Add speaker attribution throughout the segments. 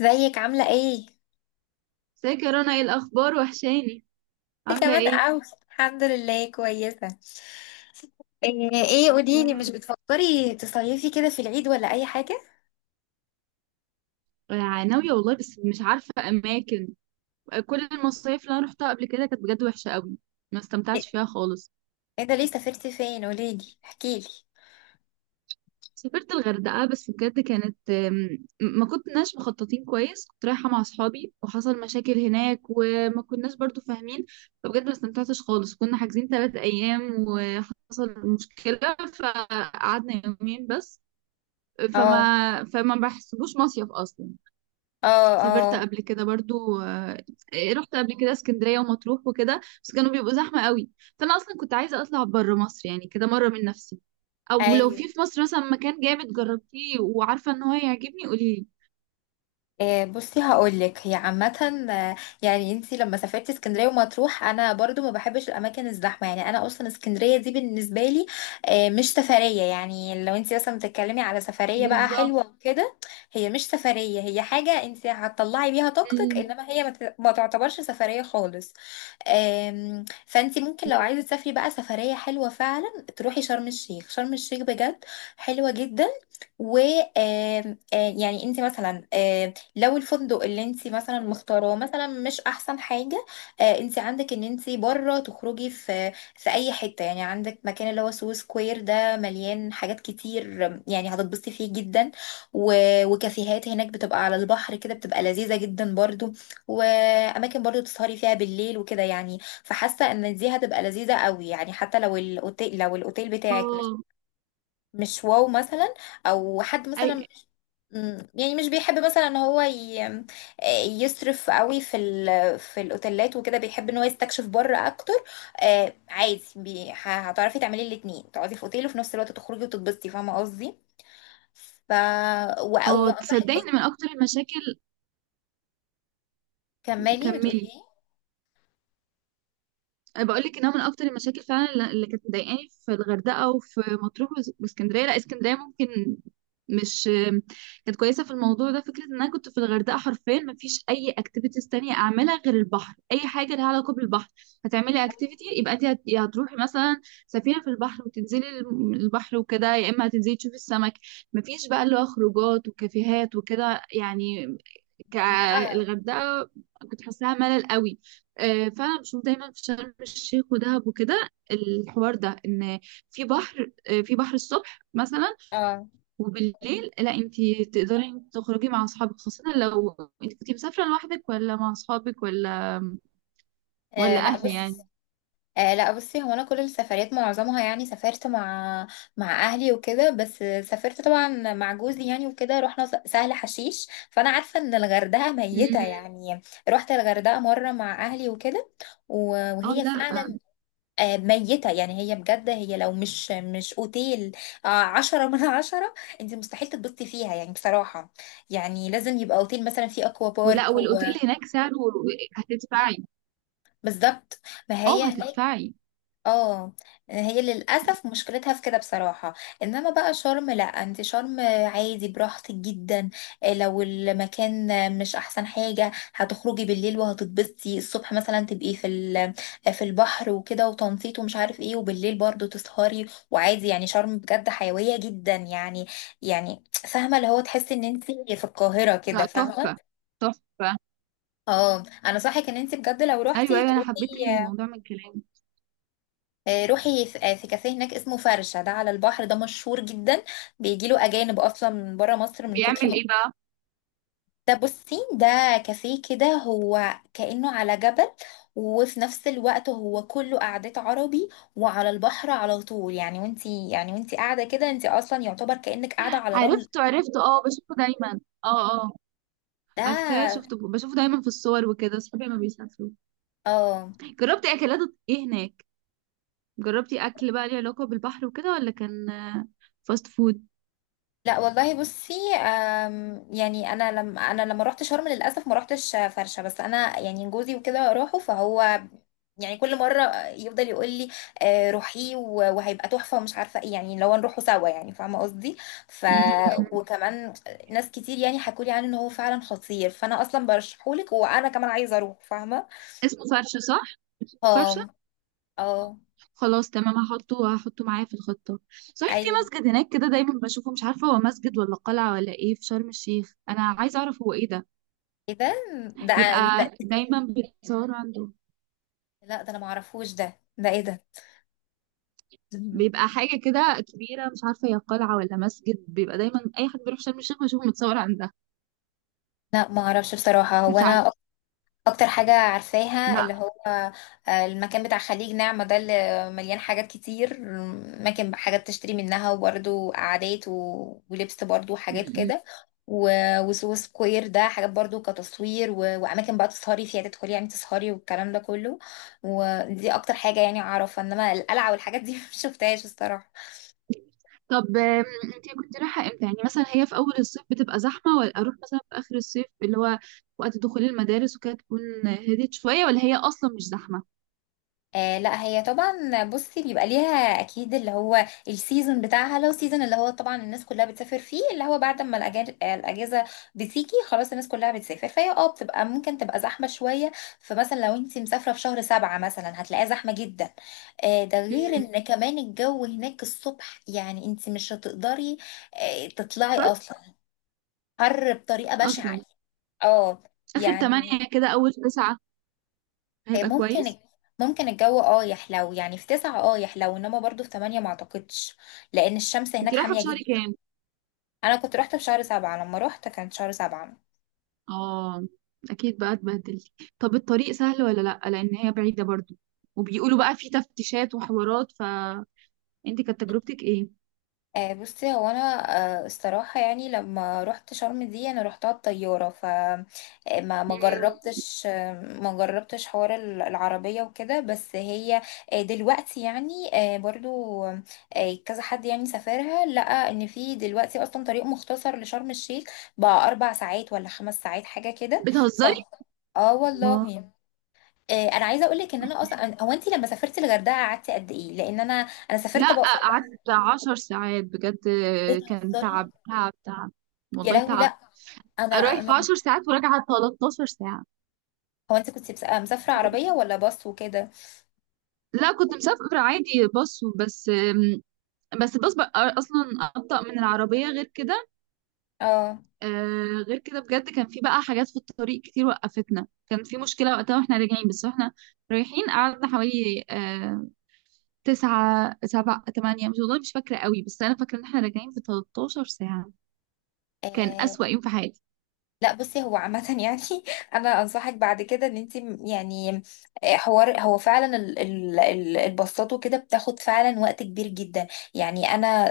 Speaker 1: ازيك عاملة ايه؟
Speaker 2: ازيك يا رنا؟ ايه الاخبار؟ وحشاني،
Speaker 1: انت
Speaker 2: عامله
Speaker 1: كمان
Speaker 2: ايه؟
Speaker 1: اوي. الحمد لله كويسة. ايه، قوليلي،
Speaker 2: تمام.
Speaker 1: مش بتفكري تصيفي كده في العيد ولا اي حاجة؟
Speaker 2: آه، ناويه والله بس مش عارفه اماكن. آه، كل المصايف اللي انا روحتها قبل كده كانت بجد وحشه قوي، ما استمتعتش فيها خالص.
Speaker 1: ايه ده، ليه سافرتي فين؟ قوليلي احكيلي.
Speaker 2: سافرت الغردقه بس بجد كانت، ما كناش مخططين كويس، كنت رايحه مع اصحابي وحصل مشاكل هناك وما كناش برضو فاهمين. فبجد ما استمتعتش خالص، كنا حاجزين 3 ايام وحصل مشكله فقعدنا يومين بس.
Speaker 1: اه
Speaker 2: فما بحسبوش مصيف اصلا.
Speaker 1: اه
Speaker 2: سافرت
Speaker 1: اه.
Speaker 2: قبل كده برضو. رحت قبل كده اسكندرية ومطروح وكده بس كانوا بيبقوا زحمة قوي. فأنا أصلا كنت عايزة أطلع بره مصر يعني كده مرة من نفسي، أو لو
Speaker 1: ايوه.
Speaker 2: في مصر مثلا مكان جامد جربتيه وعارفة إن هو هيعجبني قوليلي.
Speaker 1: بصي هقولك، هي عامة. يعني انتي لما سافرت اسكندرية ومطروح، انا برضو ما بحبش الاماكن الزحمة. يعني انا اصلا اسكندرية دي بالنسبة لي، مش سفرية. يعني لو انتي مثلا بتتكلمي على سفرية بقى
Speaker 2: بالظبط.
Speaker 1: حلوة وكده، هي مش سفرية. هي حاجة انتي هتطلعي بيها طاقتك،
Speaker 2: ال-
Speaker 1: انما هي ما تعتبرش سفرية خالص. فانتي ممكن لو عايزة تسافري بقى سفرية حلوة فعلا تروحي شرم الشيخ. شرم الشيخ بجد حلوة جدا. و آم، آه، يعني انت مثلا، لو الفندق اللي انت مثلا مختاراه مثلا مش احسن حاجه، آه انت عندك ان انت بره تخرجي في اي حته. يعني عندك مكان اللي هو سو سكوير، ده مليان حاجات كتير. يعني هتتبسطي فيه جدا. و... وكافيهات هناك بتبقى على البحر كده، بتبقى لذيذه جدا برضو. واماكن برضو تسهري فيها بالليل وكده يعني. فحاسه ان دي هتبقى لذيذه قوي يعني، حتى لو الاوتيل، لو الاوتيل بتاعك مش
Speaker 2: اه.
Speaker 1: مش واو مثلا، او حد مثلا
Speaker 2: أي-
Speaker 1: يعني مش بيحب مثلا ان هو يصرف قوي في الاوتيلات وكده، بيحب ان هو يستكشف بره اكتر. آه عادي. هتعرفي تعملي الاتنين، تقعدي في اوتيل وفي نفس الوقت تخرجي وتتبسطي، فاهمه قصدي. ف و...
Speaker 2: اه،
Speaker 1: وانصحك
Speaker 2: تصدقي إن
Speaker 1: برضه.
Speaker 2: من أكتر المشاكل.
Speaker 1: كملي بتقولي
Speaker 2: كملي،
Speaker 1: ايه.
Speaker 2: انا بقول لك انها من اكتر المشاكل فعلا، اللي كانت مضايقاني في الغردقه وفي مطروح واسكندريه. لا، اسكندريه ممكن مش كانت كويسه في الموضوع ده. فكره ان انا كنت في الغردقه حرفيا ما فيش اي اكتيفيتيز تانية اعملها غير البحر، اي حاجه لها علاقه بالبحر. هتعملي اكتيفيتي يبقى انت يا هتروحي مثلا سفينه في البحر وتنزلي البحر وكده، يا اما هتنزلي تشوفي السمك. ما فيش بقى اللي هو خروجات وكافيهات وكده يعني،
Speaker 1: لا.
Speaker 2: كالغردقه. كنت حاساها ملل قوي. فانا بشوف دايما في شرم الشيخ ودهب وكده الحوار ده، ان في بحر، في بحر الصبح مثلا،
Speaker 1: اه.
Speaker 2: وبالليل لا انت تقدري إنت تخرجي مع اصحابك، خاصة لو انت كنتي مسافرة لوحدك ولا مع اصحابك ولا ولا
Speaker 1: لا
Speaker 2: اهلي
Speaker 1: بص.
Speaker 2: يعني.
Speaker 1: لا بصي، هو انا كل السفريات معظمها يعني سافرت مع اهلي وكده، بس سافرت طبعا مع جوزي يعني وكده، رحنا سهل حشيش، فانا عارفه ان الغردقه ميته
Speaker 2: مم.
Speaker 1: يعني. رحت الغردقه مره مع اهلي وكده،
Speaker 2: اه
Speaker 1: وهي
Speaker 2: لا.
Speaker 1: فعلا ميته يعني. هي بجد، هي لو مش اوتيل، 10 من 10، انت مستحيل تتبسطي فيها يعني بصراحه. يعني لازم يبقى اوتيل مثلا فيه اكوا
Speaker 2: ولا
Speaker 1: بارك
Speaker 2: والاوتيل هناك سعره، هتدفعي.
Speaker 1: بالظبط. ما
Speaker 2: اه،
Speaker 1: هي هناك.
Speaker 2: هتدفعي.
Speaker 1: اه، هي للأسف مشكلتها في كده بصراحة. انما بقى شرم، لا انت شرم عادي براحتك جدا. لو المكان مش احسن حاجة، هتخرجي بالليل وهتتبسطي الصبح مثلا، تبقي في البحر وكده وتنطيط ومش عارف ايه، وبالليل برضو تسهري. وعادي يعني شرم بجد حيوية جدا يعني. يعني فاهمة اللي هو تحسي ان انت في القاهرة كده،
Speaker 2: لا، تحفة
Speaker 1: فاهمة.
Speaker 2: تحفة.
Speaker 1: اه، انا صحك ان انت بجد لو
Speaker 2: ايوه
Speaker 1: روحتي
Speaker 2: ايوه، انا
Speaker 1: تروحي.
Speaker 2: حبيت الموضوع من كلامك.
Speaker 1: روحي في في كافيه هناك اسمه فرشة، ده على البحر، ده مشهور جدا. بيجيله أجانب أصلا من برا مصر من كتر
Speaker 2: بيعمل
Speaker 1: ما
Speaker 2: ايه بقى؟
Speaker 1: بصي، ده كافيه كده هو كأنه على جبل، وفي نفس الوقت هو كله قعدات عربي، وعلى البحر على طول يعني. وانتي يعني وانتي قاعدة كده، انتي أصلا يعتبر كأنك قاعدة على رمل.
Speaker 2: عرفته عرفته، اه، بشوفه دايما. اه اه. عارفاه،
Speaker 1: ده.
Speaker 2: شفته، بشوفه دايما في الصور وكده صحابي ما بيسافروا.
Speaker 1: اه.
Speaker 2: جربتي اكلات ايه هناك؟ جربتي اكل بقى ليه علاقة بالبحر وكده، ولا كان فاست فود؟
Speaker 1: لا والله بصي، يعني انا لما رحت شرم للاسف ما رحتش فرشه، بس انا يعني جوزي وكده راحوا، فهو يعني كل مرة يفضل يقول لي روحي وهيبقى تحفة ومش عارفة ايه يعني، لو نروحوا سوا يعني، فاهمة قصدي. ف
Speaker 2: مم.
Speaker 1: وكمان ناس كتير يعني حكولي عنه ان هو فعلا خطير، فانا اصلا برشحهولك وانا كمان عايزة اروح، فاهمة.
Speaker 2: اسمه فرشة صح؟ فرشة.
Speaker 1: اه. اه.
Speaker 2: خلاص تمام، هحطه هحطه معايا في الخطة. صحيح، في
Speaker 1: ايوه.
Speaker 2: مسجد هناك كده دايما بشوفه، مش عارفة هو مسجد ولا قلعة ولا ايه، في شرم الشيخ، انا عايزة اعرف هو ايه ده.
Speaker 1: ايه ده. ده
Speaker 2: بيبقى
Speaker 1: ده-
Speaker 2: دايما بيتصور عنده.
Speaker 1: لا ده انا معرفوش، ده ايه ده.
Speaker 2: بيبقى حاجة كده كبيرة، مش عارفة هي قلعة ولا مسجد، بيبقى دايما أي حد بيروح شرم الشيخ بشوفه متصور عندها.
Speaker 1: لا ما اعرفش بصراحة. هو
Speaker 2: مش عارفة.
Speaker 1: انا اكتر حاجة عارفاها
Speaker 2: لا.
Speaker 1: اللي هو المكان بتاع خليج نعمة ده، اللي مليان حاجات كتير. مكان حاجات تشتري منها وبرده قعدات ولبس برده
Speaker 2: م-
Speaker 1: وحاجات
Speaker 2: م.
Speaker 1: كده. وسو سكوير ده حاجات برضو كتصوير واماكن بقى تسهري فيها، تدخلي يعني تسهري والكلام ده كله. ودي اكتر حاجة يعني اعرفها. انما القلعة والحاجات دي مش شفتهاش الصراحة.
Speaker 2: طب، انتي كنت رايحة امتى؟ يعني مثلا هي في اول الصيف بتبقى زحمة، ولا اروح مثلا في اخر الصيف اللي هو وقت دخول المدارس وكده تكون هديت شوية، ولا هي اصلا مش زحمة؟
Speaker 1: آه لا، هي طبعا بصي بيبقى ليها اكيد اللي هو السيزون بتاعها. لو سيزون اللي هو طبعا الناس كلها بتسافر فيه اللي هو بعد ما الاجازه بتيجي خلاص، الناس كلها بتسافر، فهي اه بتبقى ممكن تبقى زحمه شويه. فمثلا لو انت مسافره في شهر 7 مثلا، هتلاقيها زحمه جدا. آه، ده غير
Speaker 2: امم
Speaker 1: ان كمان الجو هناك الصبح يعني انت مش هتقدري آه تطلعي
Speaker 2: فرق
Speaker 1: اصلا. حر بطريقه
Speaker 2: اصلا.
Speaker 1: بشعه اه
Speaker 2: اخر
Speaker 1: يعني.
Speaker 2: تمانية كده اول تسعة
Speaker 1: آه،
Speaker 2: هيبقى
Speaker 1: ممكن
Speaker 2: كويس.
Speaker 1: ممكن الجو اه يحلو يعني في 9، اه يحلو، انما برضو في 8 ما اعتقدش، لان الشمس
Speaker 2: كنت
Speaker 1: هناك
Speaker 2: رايحة في
Speaker 1: حامية
Speaker 2: شهر
Speaker 1: جدا.
Speaker 2: كام؟
Speaker 1: انا كنت روحت في شهر 7، لما روحت كانت شهر 7.
Speaker 2: اه، اكيد بقى اتبهدلت. طب الطريق سهل ولا لا؟ لان هي بعيدة برضو، وبيقولوا بقى في تفتيشات وحوارات، فانتي كانت تجربتك ايه؟
Speaker 1: بصي هو انا، الصراحه يعني لما رحت شرم دي انا رحتها بطياره، ف ما
Speaker 2: مم.
Speaker 1: جربتش، ما جربتش حوار العربيه وكده، بس هي دلوقتي يعني برضو كذا حد يعني سافرها لقى ان في دلوقتي اصلا طريق مختصر لشرم الشيخ، بقى 4 ساعات ولا 5 ساعات حاجه كده. ف
Speaker 2: بتهزري؟
Speaker 1: اه
Speaker 2: الله.
Speaker 1: والله. انا عايزه اقول لك ان انا اصلا، هو انت لما سافرتي الغردقه قعدتي قد ايه. لان انا، انا سافرت
Speaker 2: لا،
Speaker 1: بقى في 4.
Speaker 2: قعدت 10 ساعات بجد، كان
Speaker 1: بتهزري.
Speaker 2: تعب تعب تعب،
Speaker 1: يا
Speaker 2: والله
Speaker 1: لهوي
Speaker 2: تعب.
Speaker 1: لا. انا
Speaker 2: رايح
Speaker 1: انا،
Speaker 2: في 10 ساعات وراجعة 13 ساعة.
Speaker 1: هو انت كنت مسافره عربيه ولا باص وكده.
Speaker 2: لا، كنت مسافرة عادي باص، بس بس الباص بقى أصلا أبطأ من العربية غير كده.
Speaker 1: اه.
Speaker 2: غير كده بجد كان في بقى حاجات في الطريق كتير وقفتنا، كان في مشكلة وقتها واحنا راجعين، بس واحنا رايحين قعدنا حوالي تسعة سبعة تمانية، مش والله مش فاكرة قوي، بس أنا فاكرة إن احنا راجعين في 13 ساعة. كان
Speaker 1: آه،
Speaker 2: أسوأ يوم في حياتي.
Speaker 1: لا بصي هو عامة يعني، أنا أنصحك بعد كده إن أنت يعني، حوار هو فعلا الباصات وكده بتاخد فعلا وقت كبير جدا. يعني أنا،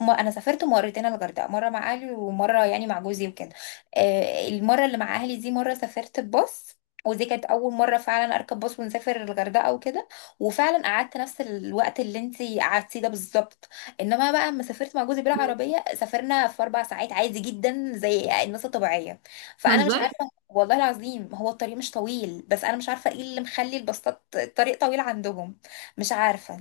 Speaker 1: أنا سافرت مرتين الغردقة، مرة مع أهلي ومرة يعني مع جوزي وكده. المرة اللي مع أهلي دي مرة سافرت بباص، ودي كانت أول مرة فعلا أركب باص ونسافر الغردقة وكده، وفعلا قعدت نفس الوقت اللي أنت قعدتيه ده بالظبط. إنما بقى لما سافرت مع جوزي بالعربية، سافرنا في 4 ساعات عادي جدا زي الناس الطبيعية.
Speaker 2: مم.
Speaker 1: فانا مش عارفه والله العظيم، هو الطريق مش طويل، بس انا مش عارفه ايه اللي مخلي الباصات الطريق طويل عندهم. مش عارفه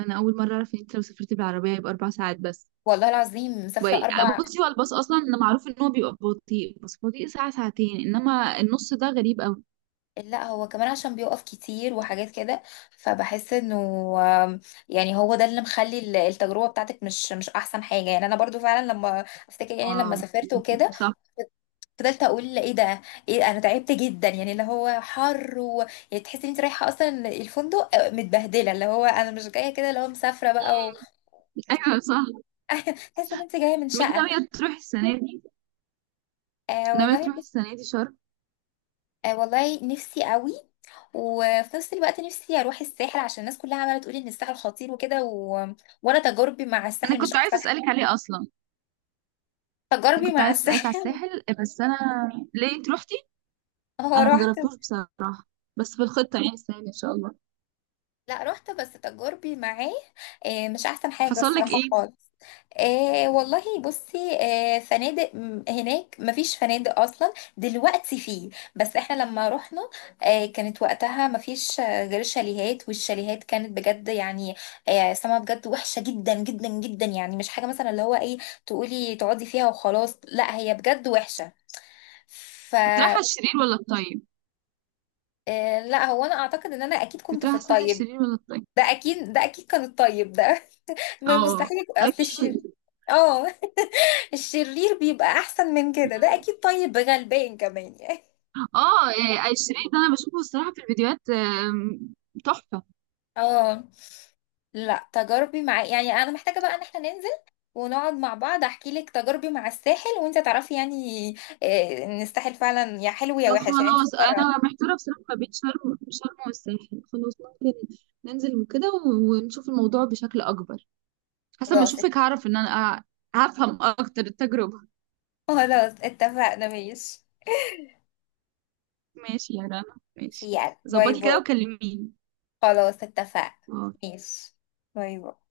Speaker 2: انا اول مره اعرف ان انت لو سافرت بالعربيه يبقى 4 ساعات بس.
Speaker 1: والله العظيم، مسافره
Speaker 2: وي-
Speaker 1: 4.
Speaker 2: بصي هو الباص اصلا إن معروف ان هو بيبقى بطيء، بس بطيء ساعه ساعتين، انما النص ده غريب قوي.
Speaker 1: لا هو كمان عشان بيقف كتير وحاجات كده، فبحس انه آم، يعني هو ده اللي مخلي التجربه بتاعتك مش احسن حاجه. يعني انا برضو فعلا لما افتكر يعني لما
Speaker 2: اه،
Speaker 1: سافرت وكده،
Speaker 2: صح.
Speaker 1: فضلت اقول ايه ده، ايه انا تعبت جدا يعني اللي هو حر يعني تحسي ان انت رايحه اصلا الفندق متبهدله، اللي هو انا مش جايه كده اللي هو مسافره بقى.
Speaker 2: ايوه صح.
Speaker 1: تحس ان انت جايه من
Speaker 2: طب انت
Speaker 1: شقه.
Speaker 2: ناويه تروحي السنه دي؟
Speaker 1: آه
Speaker 2: ناويه
Speaker 1: والله
Speaker 2: تروحي
Speaker 1: بس.
Speaker 2: السنه دي شرم؟
Speaker 1: آه والله نفسي قوي، وفي نفس الوقت نفسي اروح الساحل عشان الناس كلها عماله تقول ان الساحل خطير وكده وانا تجاربي مع
Speaker 2: انا
Speaker 1: الساحل مش
Speaker 2: كنت عايزه
Speaker 1: احسن حاجه.
Speaker 2: اسالك عليه اصلا. انا
Speaker 1: تجاربي
Speaker 2: كنت
Speaker 1: مع
Speaker 2: عايزه اسالك على
Speaker 1: الساحل.
Speaker 2: الساحل، بس انا، ليه انت روحتي؟
Speaker 1: اه
Speaker 2: انا ما
Speaker 1: رحت.
Speaker 2: جربتوش بصراحه، بس في الخطه يعني السنه دي ان شاء الله.
Speaker 1: لا رحت، بس تجاربي معاه مش احسن حاجة
Speaker 2: حصل لك
Speaker 1: الصراحة
Speaker 2: ايه؟
Speaker 1: خالص. آه والله بصي، آه فنادق هناك مفيش فنادق اصلا، دلوقتي فيه، بس احنا لما رحنا، آه كانت وقتها مفيش غير شاليهات، والشاليهات كانت بجد يعني آه سما بجد وحشة جدا جدا جدا. يعني مش حاجة مثلا اللي هو ايه، تقولي تقعدي فيها وخلاص، لا هي بجد وحشة. ف
Speaker 2: كنت رايحه الشرير ولا الطيب؟
Speaker 1: لا هو انا اعتقد ان انا اكيد
Speaker 2: كنت
Speaker 1: كنت في
Speaker 2: رايحه الساحل
Speaker 1: الطيب.
Speaker 2: الشرير ولا الطيب؟
Speaker 1: ده اكيد، ده اكيد كان الطيب ده. ما
Speaker 2: اه،
Speaker 1: مستحيل اصل
Speaker 2: اكيد.
Speaker 1: الشر. اه. الشرير بيبقى احسن من كده، ده اكيد طيب غلبان كمان يعني.
Speaker 2: اه، يعني الشريط ده انا بشوفه الصراحه في الفيديوهات، تحفه.
Speaker 1: اه. لا تجاربي مع، يعني انا محتاجه بقى ان احنا ننزل ونقعد مع بعض، احكي لك تجاربي مع الساحل وانت تعرفي يعني ان الساحل فعلا يا حلو يا وحش يعني، انت
Speaker 2: فخلاص
Speaker 1: تقرر.
Speaker 2: انا محتاره بصراحه ما بين شرم شرم والساحل. خلاص ممكن ننزل وكده ونشوف الموضوع بشكل اكبر، حسب ما
Speaker 1: خلاص
Speaker 2: اشوفك
Speaker 1: ات-
Speaker 2: هعرف ان انا هفهم اكتر التجربه.
Speaker 1: خلاص اتفقنا ماشي.
Speaker 2: ماشي يا رنا.
Speaker 1: ماشي،
Speaker 2: ماشي،
Speaker 1: يلا باي
Speaker 2: ظبطي كده
Speaker 1: باي.
Speaker 2: وكلميني.
Speaker 1: خلاص اتفقنا.
Speaker 2: آه،
Speaker 1: ماشي. باي باي.